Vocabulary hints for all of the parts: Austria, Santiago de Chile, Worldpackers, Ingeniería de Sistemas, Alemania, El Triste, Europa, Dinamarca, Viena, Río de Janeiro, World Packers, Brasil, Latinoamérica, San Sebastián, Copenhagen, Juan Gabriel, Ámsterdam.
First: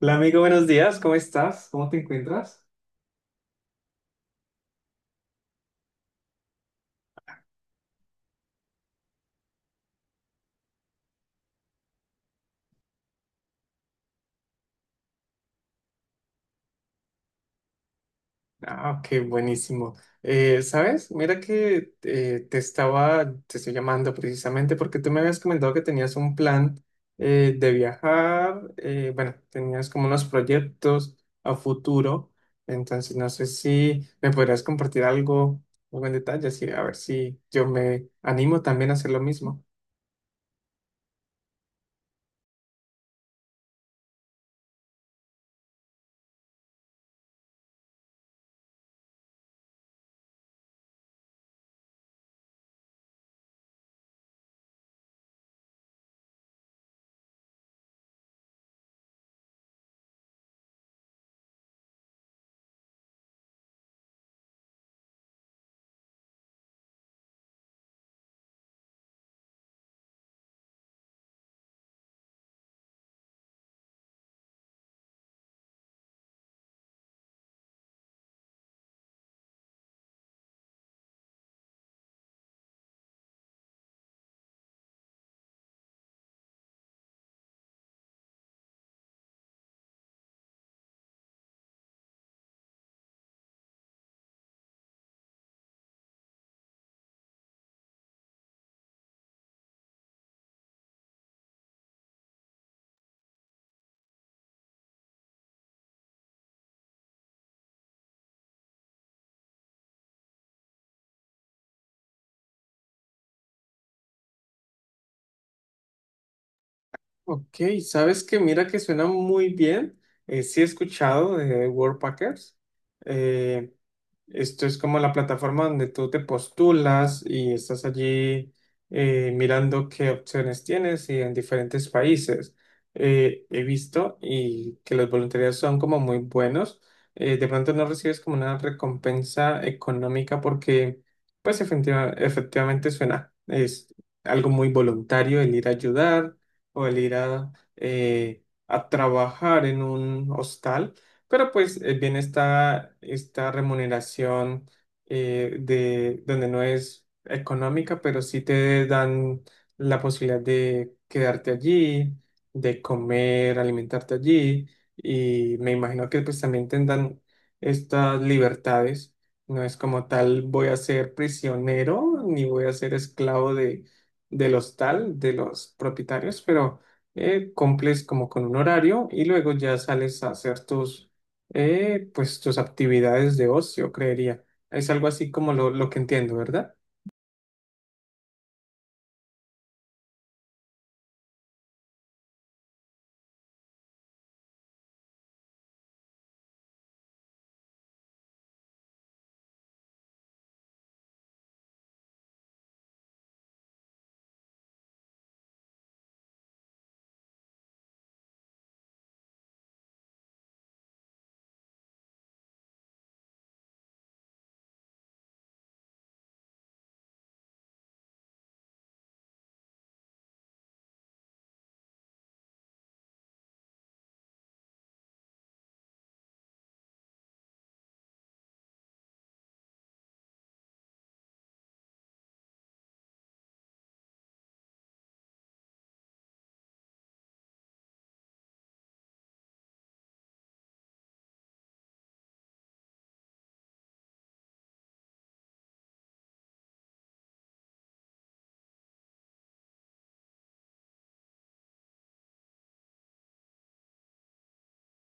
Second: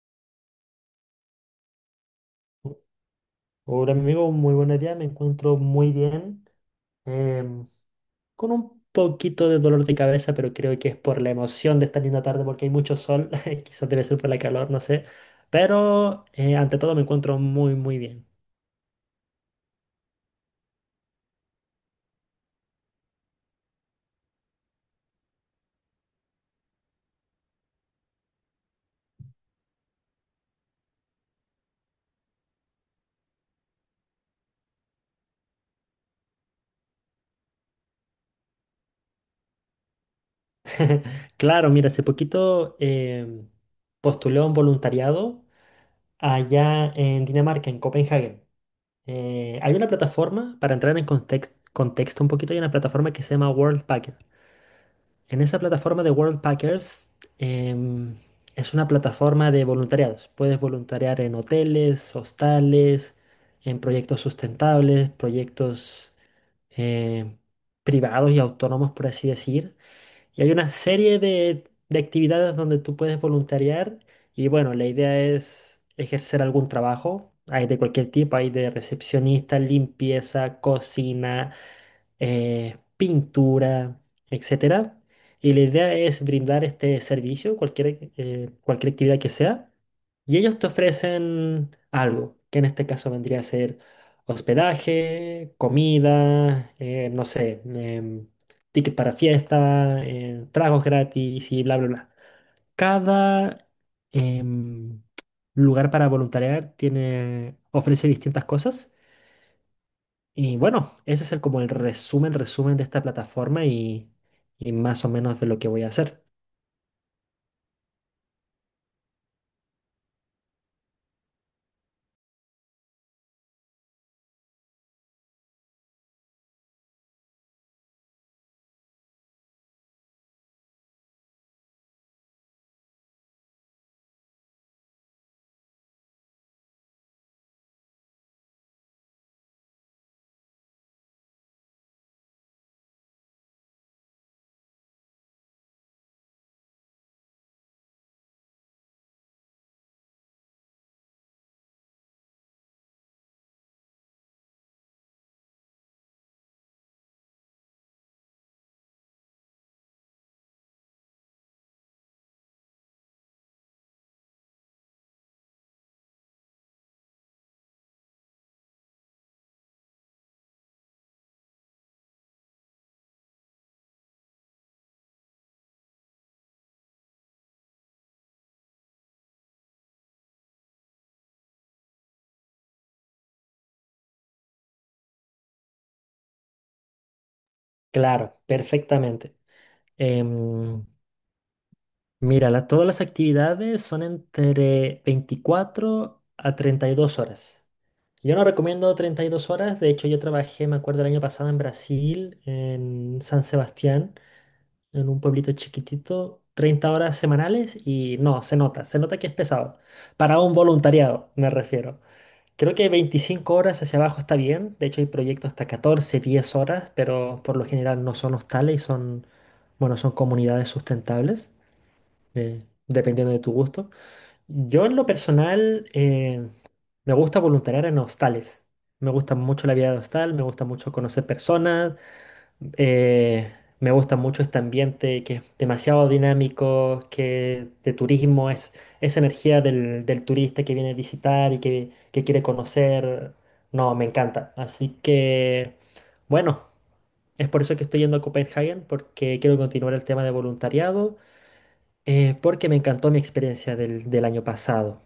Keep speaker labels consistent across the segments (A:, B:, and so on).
A: Hola amigo, buenos días, ¿cómo estás? ¿Cómo te encuentras?
B: Hola amigo, muy buenos días, me encuentro muy bien, em, con un poquito de dolor de cabeza, pero creo que es por la emoción de esta linda tarde porque hay mucho sol, quizás debe ser por la calor, no sé, pero ante todo me encuentro muy muy bien.
A: Ah, ok, buenísimo. ¿Sabes? Mira que te estoy llamando precisamente porque tú me habías comentado que tenías un plan de viajar, bueno, tenías como unos proyectos a futuro, entonces no sé si me podrías compartir algo, algo en detalle, así a ver si yo me animo también a hacer lo mismo.
B: Claro, mira, hace poquito postulé a un voluntariado allá en Dinamarca, en Copenhague. Hay una plataforma, para entrar en contexto un poquito, hay una plataforma que se llama World. En esa plataforma de World Packers em, es una plataforma de voluntariados. Puedes voluntariar en hoteles, hostales, en proyectos sustentables, proyectos eh, privados y autónomos, por así decir. Y hay una serie de actividades donde tú puedes voluntariar. Y bueno, la idea es ejercer algún trabajo. Hay de cualquier tipo, hay de recepcionista, limpieza, cocina pintura, etcétera. Y la idea es brindar este servicio, cualquier actividad que sea, y ellos te ofrecen algo, que en este caso vendría a ser hospedaje, comida, no sé, ticket para fiesta, tragos gratis y bla, bla, bla. Cada em, lugar para voluntariar tiene, ofrece distintas cosas. Y bueno, ese es el, como el resumen de esta plataforma y más o menos de lo que voy a hacer.
A: Ok, sabes que mira que suena muy bien. Sí he escuchado de Worldpackers. Eh, esto es como la plataforma donde tú te postulas y estás allí mirando qué opciones tienes y en diferentes países. He visto y que los voluntarios son como muy buenos. De pronto no recibes como una recompensa económica porque pues efectivamente suena. Es algo muy voluntario el ir a ayudar o el ir a trabajar en un hostal, pero pues viene esta remuneración de donde no es económica, pero sí te dan la posibilidad de quedarte allí, de comer, alimentarte allí, y me imagino que pues también tendrán estas libertades. No es como tal, voy a ser prisionero ni voy a ser esclavo de del hostal, de los propietarios, pero cumples como con un horario y luego ya sales a hacer pues, tus actividades de ocio, creería. Es algo así como lo que entiendo, ¿verdad?
B: Claro, perfectamente. Em, Mira, todas las actividades son entre 24 a 32 horas. Yo no recomiendo 32 horas, de hecho yo trabajé, me acuerdo, el año pasado en Brasil, en San Sebastián, en un pueblito chiquitito, 30 horas semanales y no, se nota que es pesado. Para un voluntariado, me refiero. Creo que 25 horas hacia abajo está bien. De hecho, hay proyectos hasta 14, 10 horas, pero por lo general no son hostales y son, bueno, son comunidades sustentables, dependiendo de tu gusto. Yo en lo personal me gusta voluntariar en hostales. Me gusta mucho la vida de hostal, me gusta mucho conocer personas, eh, me gusta mucho este ambiente que es demasiado dinámico, que de turismo es esa energía del turista que viene a visitar y que quiere conocer. No, me encanta. Así que, bueno, es por eso que estoy yendo a Copenhagen, porque quiero continuar el tema de voluntariado, porque me encantó mi experiencia del año pasado.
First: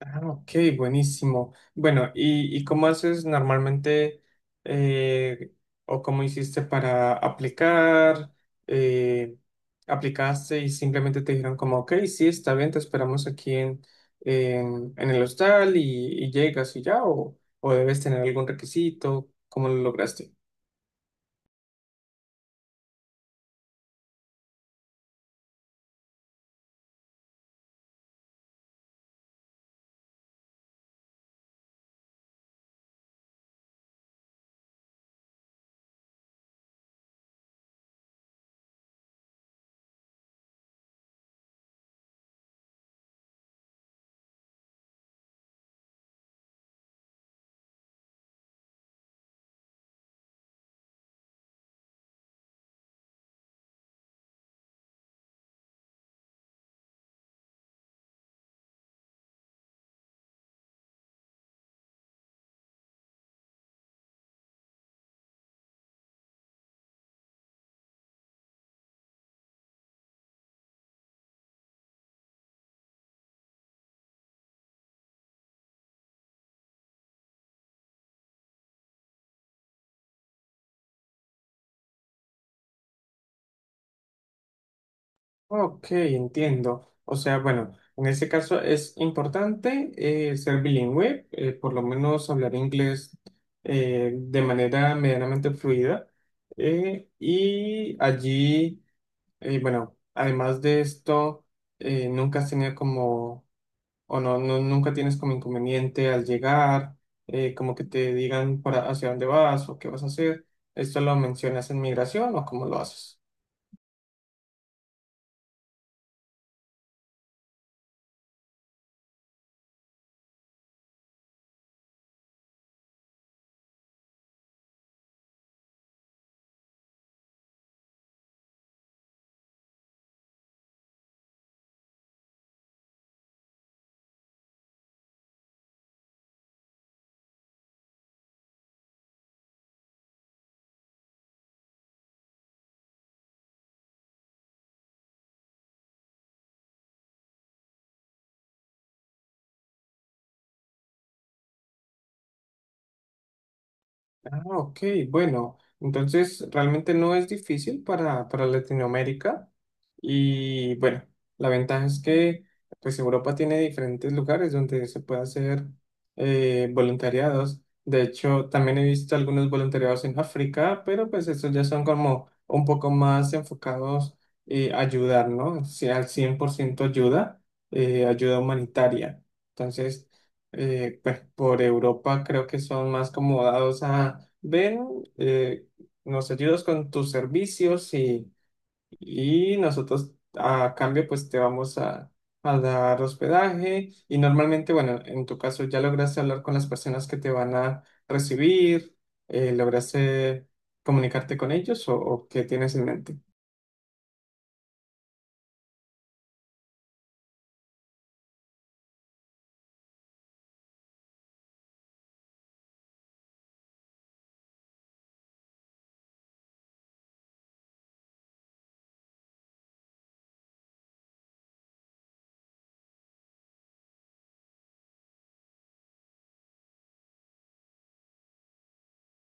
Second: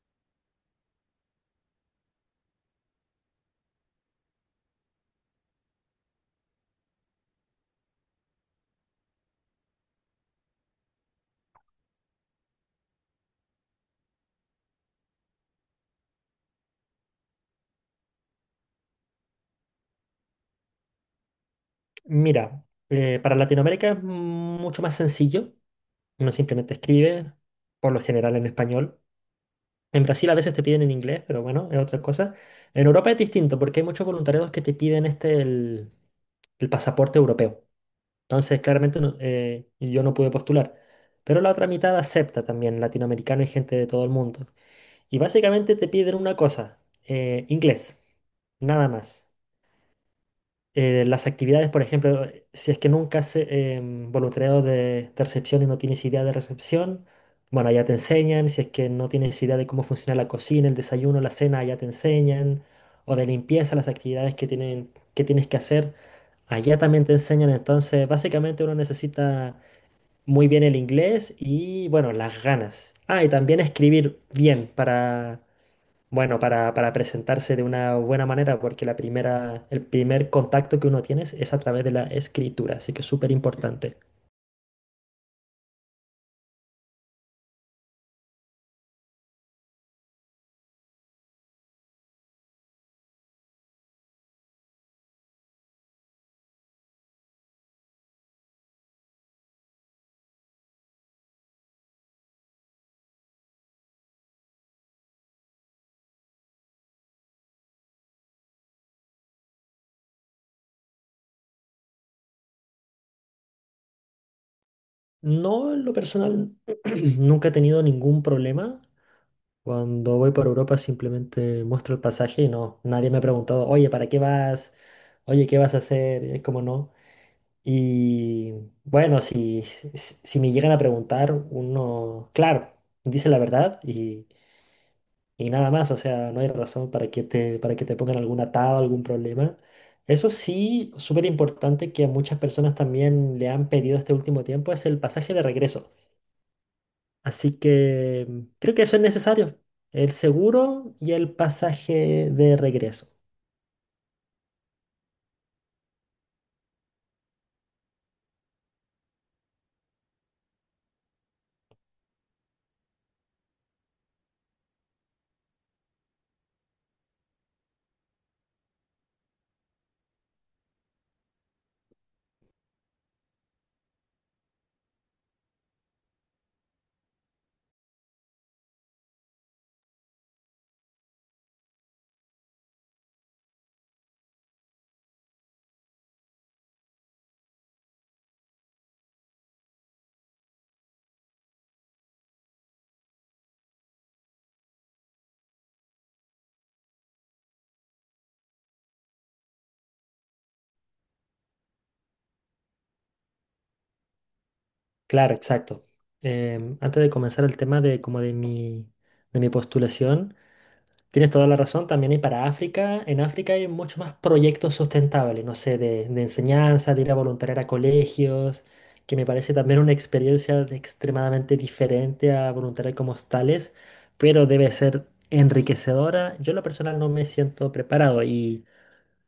A: Ah, ok, buenísimo. Bueno, y cómo haces normalmente eh, o cómo hiciste para aplicar? Eh, ¿Aplicaste y simplemente te dijeron como, ok, sí, está bien, te esperamos aquí en el hostal y llegas y ya? O debes tener algún requisito? ¿Cómo lo lograste?
B: Mira, para Latinoamérica es mucho más sencillo. Uno simplemente escribe, por lo general en español. En Brasil a veces te piden en inglés, pero bueno, es otra cosa. En Europa es distinto porque hay muchos voluntariados que te piden el pasaporte europeo. Entonces, claramente yo no pude postular. Pero la otra mitad acepta también latinoamericano y gente de todo el mundo. Y básicamente te piden una cosa, inglés, nada más. Las actividades, por ejemplo, si es que nunca hace voluntariado de recepción y no tienes idea de recepción, bueno, allá te enseñan. Si es que no tienes idea de cómo funciona la cocina, el desayuno, la cena, allá te enseñan. O de limpieza, las actividades que tienen, que tienes que hacer, allá también te enseñan. Entonces, básicamente uno necesita muy bien el inglés y, bueno, las ganas. Ah, y también escribir bien para bueno, para presentarse de una buena manera, porque la primera, el primer contacto que uno tiene es a través de la escritura, así que es súper importante.
A: Ok, entiendo. O sea, bueno, en este caso es importante ser bilingüe, por lo menos hablar inglés de manera medianamente fluida. Eh, y allí, bueno, además de esto, nunca has tenido como, o no, nunca tienes como inconveniente al llegar, como que te digan para hacia dónde vas o qué vas a hacer. ¿Esto lo mencionas en migración o cómo lo haces?
B: No, en lo personal, nunca he tenido ningún problema. Cuando voy por Europa simplemente muestro el pasaje y no, nadie me ha preguntado, oye, ¿para qué vas? Oye, ¿qué vas a hacer? Es como no. Y bueno, si me llegan a preguntar, uno, claro, dice la verdad y... Y nada más, o sea, no hay razón para que te pongan algún atado, algún problema. Eso sí, súper importante que a muchas personas también le han pedido este último tiempo es el pasaje de regreso. Así que creo que eso es necesario. El seguro y el pasaje de regreso.
A: Ah, ok, bueno, entonces realmente no es difícil para Latinoamérica. Y bueno, la ventaja es que pues Europa tiene diferentes lugares donde se puede hacer voluntariados. De hecho, también he visto algunos voluntariados en África, pero pues estos ya son como un poco más enfocados a ayudar, ¿no? Si al 100% ayuda, ayuda humanitaria. Entonces, pues por Europa creo que son más como dados a, ven, eh, nos ayudas con tus servicios y nosotros a cambio pues te vamos a dar hospedaje y normalmente, bueno, en tu caso ya lograste hablar con las personas que te van a recibir, lograste comunicarte con ellos o qué tienes en mente.
B: Claro, exacto. Antes de comenzar el tema de como de mi postulación. Tienes toda la razón, también hay para África. En África hay muchos más proyectos sustentables, no sé, de enseñanza, de ir a voluntariar a colegios, que me parece también una experiencia extremadamente diferente a voluntariar como hostales, pero debe ser enriquecedora. Yo en lo personal no me siento preparado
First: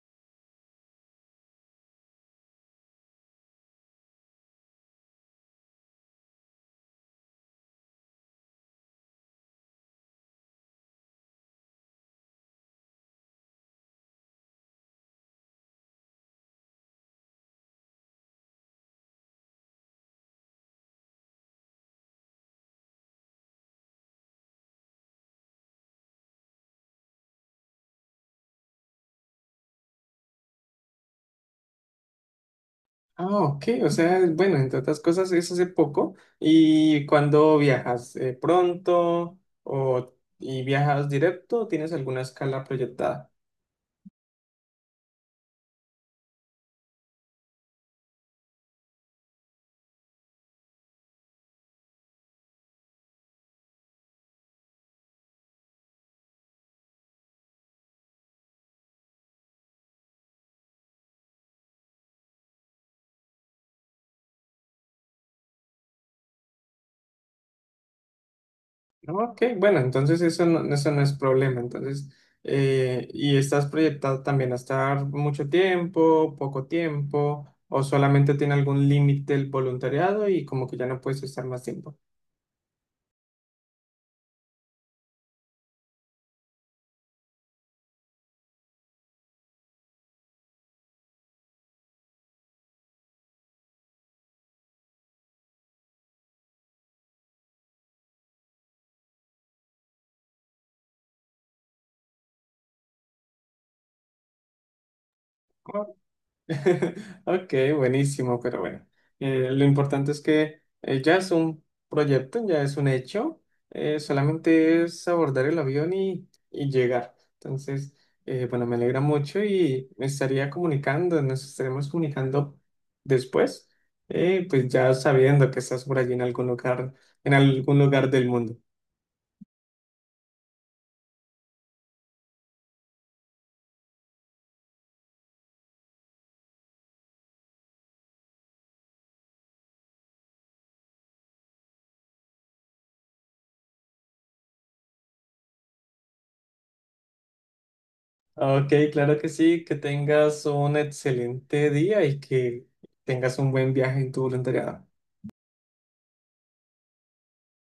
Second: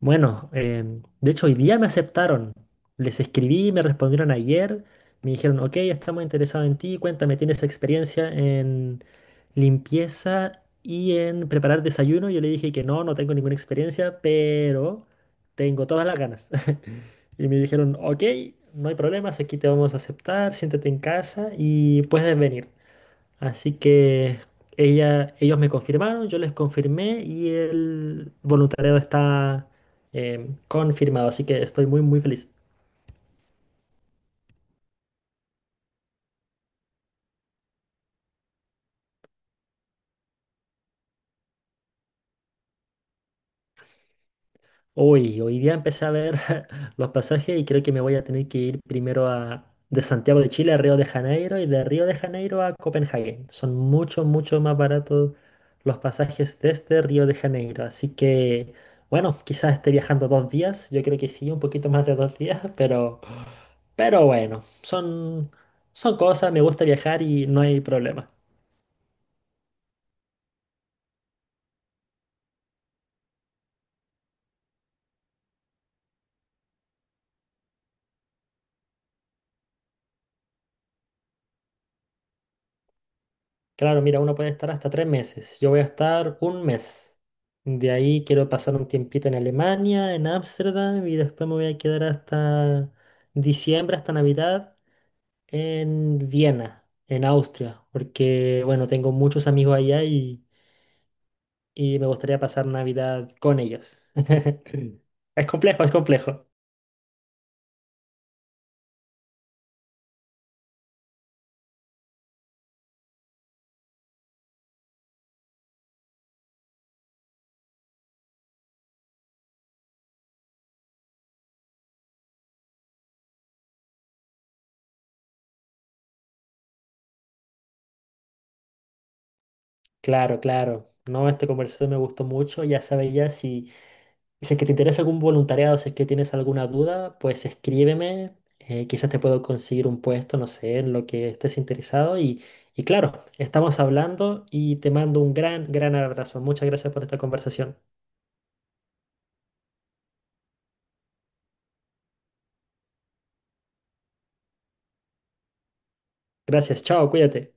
B: bueno, de hecho hoy día me aceptaron. Les escribí, me respondieron ayer, me dijeron, ok, estamos interesados en ti, cuéntame, ¿tienes experiencia en limpieza y en preparar desayuno? Yo le dije que no, no tengo ninguna experiencia, pero tengo todas las ganas. Y me dijeron, ok, no hay problemas, aquí te vamos a aceptar, siéntate en casa y puedes venir. Así que ellos me confirmaron, yo les confirmé y el voluntariado está confirmado, así que estoy muy muy feliz.
A: Ah, ok, o sea, bueno, entre otras cosas es hace poco y cuando viajas pronto o y viajas directo, ¿O ¿tienes alguna escala proyectada?
B: Hoy día empecé a ver los pasajes y creo que me voy a tener que ir primero de Santiago de Chile a Río de Janeiro y de Río de Janeiro a Copenhague. Son mucho, mucho más baratos los pasajes desde Río de Janeiro. Así que, bueno, quizás esté viajando 2 días. Yo creo que sí, un poquito más de 2 días, pero... Pero bueno, son cosas, me gusta viajar y no hay problema.
A: Ok, bueno, entonces eso no es problema. Entonces, ¿y estás proyectado también a estar mucho tiempo, poco tiempo, o solamente tiene algún límite el voluntariado y como que ya no puedes estar más tiempo?
B: Claro, mira, uno puede estar hasta 3 meses. Yo voy a estar un mes. De ahí quiero pasar un tiempito en Alemania, en Ámsterdam, y después me voy a quedar hasta diciembre, hasta Navidad, en Viena, en Austria, porque, bueno, tengo muchos amigos allá y me gustaría pasar Navidad con ellos. Es complejo, es complejo.
A: Ok, buenísimo, pero bueno, lo importante es que ya es un proyecto, ya es un hecho, solamente es abordar el avión y llegar. Entonces, bueno, me alegra mucho y me estaría comunicando, nos estaremos comunicando después, pues ya sabiendo que estás por allí en algún lugar del mundo.
B: Claro, claro. No, esta conversación me gustó mucho. Ya sabes ya si... Y si es que te interesa algún voluntariado, si es que tienes alguna duda, pues escríbeme. Quizás te puedo conseguir un puesto, no sé, en lo que estés interesado. Y claro, estamos hablando y te mando un gran, gran abrazo. Muchas gracias por esta conversación.
A: Ok, claro que sí, que tengas un excelente día y que tengas un buen viaje en tu voluntariado.
B: Gracias, chao, cuídate.